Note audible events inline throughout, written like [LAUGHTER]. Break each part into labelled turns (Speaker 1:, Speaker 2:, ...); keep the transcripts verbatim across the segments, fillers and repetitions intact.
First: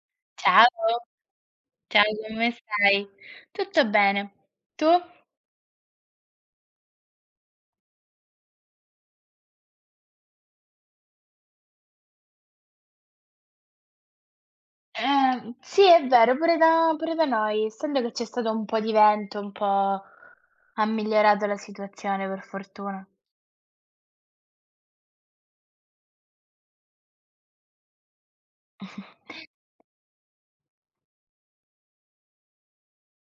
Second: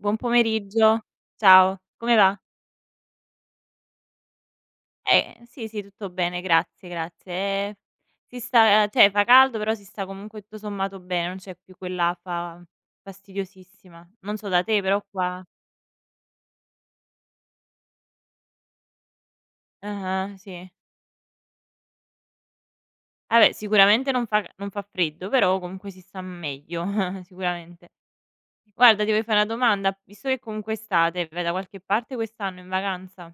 Speaker 1: Buon
Speaker 2: Ciao,
Speaker 1: pomeriggio, ciao.
Speaker 2: ciao
Speaker 1: Come va?
Speaker 2: come stai? Tutto bene, tu?
Speaker 1: Ehm, sì, sì tutto bene grazie, grazie. E si sta ceh fa caldo però si sta comunque tutto sommato bene, non c'è più quell'afa fastidiosissima. Non so da te però qua
Speaker 2: Ehm, sì è vero pure da pure da noi. Essendo che c'è stato un po' di vento, un po'
Speaker 1: Ah-ah, sì.
Speaker 2: ha migliorato la situazione per fortuna.
Speaker 1: Ah beh, sicuramente non fa c non fa freddo, però comunque si sta meglio [CHUCKLES] sicuramente. Guarda ti voio fà una
Speaker 2: [CHUCKLES]
Speaker 1: domanda, visto che comunque è estate, vai da qualche parte quest'anno in vacanza?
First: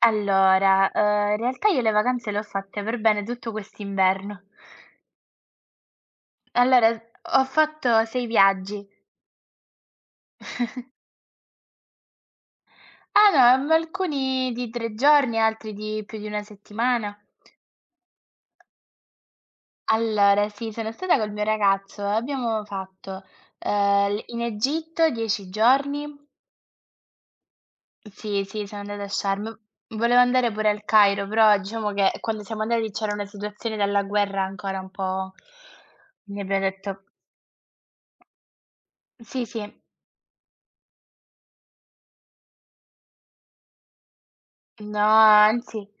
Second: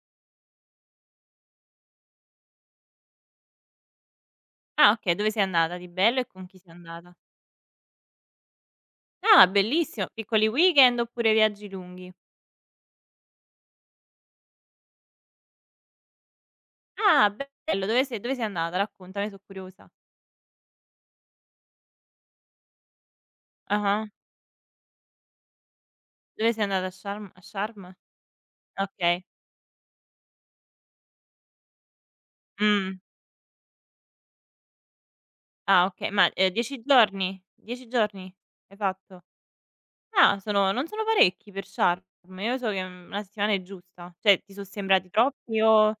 Speaker 2: Allora, uhm, in realtà io le vacanze le ho fatte per bene tutto quest'inverno.
Speaker 1: Ah okay, dove sei andata di bello e con chi sei
Speaker 2: Allora
Speaker 1: andata?
Speaker 2: ho fatto sei viaggi.
Speaker 1: Ah bellissimo, piccoli
Speaker 2: [CHUCKLES]
Speaker 1: weekend oppure viaggi lunghi?
Speaker 2: alloa, mhmm, alcuni di tre giorni, altri di più di una settimana.
Speaker 1: Ah bello, dove sei dove sei andata. Raccontami, eh so' curiosa.
Speaker 2: Allora sì, sono stata col mio ragazzo e abbiamo fatto,
Speaker 1: Ah-ah.
Speaker 2: ehm, l in Egitto dieci giorni.
Speaker 1: Dove sei andata, a Sharm a Sharm?
Speaker 2: Sì, sì, sono andata a
Speaker 1: Okay.
Speaker 2: Sharm, v volevo andare pure al Cairo però diciamo che quando siamo andati
Speaker 1: Mh.
Speaker 2: c'era una situazione dalla guerra ancora un po'
Speaker 1: Ah okay, ma, ehm, dieci
Speaker 2: [UNINTELLIGIBLE]
Speaker 1: giorni? dieci giorni hai fatto?
Speaker 2: Sì, sì.
Speaker 1: Ah sono non sono parecchi per Sharm? Io so che, mhmm, una settimana è giusta, ceh ti so
Speaker 2: No,
Speaker 1: sembrati troppi
Speaker 2: anzi,
Speaker 1: o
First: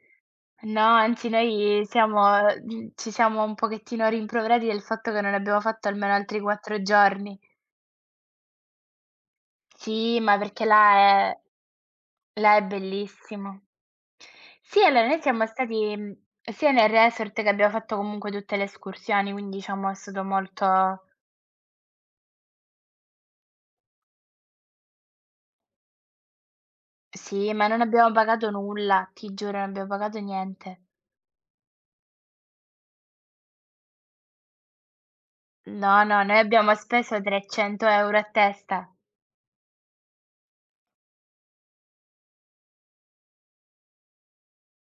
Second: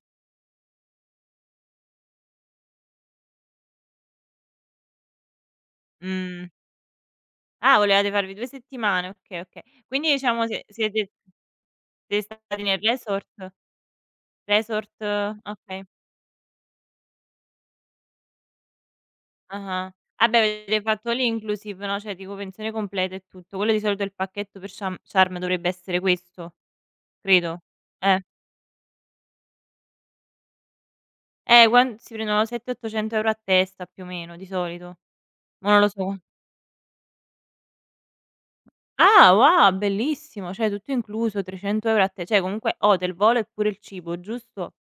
Speaker 2: no, anzi noi siamo mhmm, ci siamo un pochettino rimproverati del fatto che non abbiamo fatto almeno altri
Speaker 1: Mh.
Speaker 2: quattro giorni.
Speaker 1: Ah, volevate farvi due settimane, okay, okay. Quindi
Speaker 2: Sì, ma
Speaker 1: diciamo
Speaker 2: perché
Speaker 1: sie
Speaker 2: là
Speaker 1: siete
Speaker 2: è
Speaker 1: siete
Speaker 2: là è
Speaker 1: stati nel resort?
Speaker 2: bellissimo. Sì
Speaker 1: Resort
Speaker 2: allora noi siamo
Speaker 1: okay.
Speaker 2: stati, mhmm, sia nel resort, che abbiamo fatto comunque tutte le escursioni, quindi diciamo
Speaker 1: Ah-ah,
Speaker 2: è stato
Speaker 1: ah beh
Speaker 2: molto
Speaker 1: avete fatto all inclusive, no, ceh dico pensione completa e tutto. Quello di solito è il pacchetto per Sham Sharm dovrebbe essere questo,
Speaker 2: Sì,
Speaker 1: credo,
Speaker 2: ma non abbiamo
Speaker 1: eh.
Speaker 2: pagato nulla, ti giuro, non abbiamo pagato niente.
Speaker 1: Eh quan si prendono sette ottocento euro a testa più o meno di solito, mò non lo
Speaker 2: No,
Speaker 1: so.
Speaker 2: no, noi abbiamo speso trecento euro a testa.
Speaker 1: Ah wo bellissimo, ceh tutto incluso, trecento euro a te cioè comunque hotel volo e pure il cibo, giusto?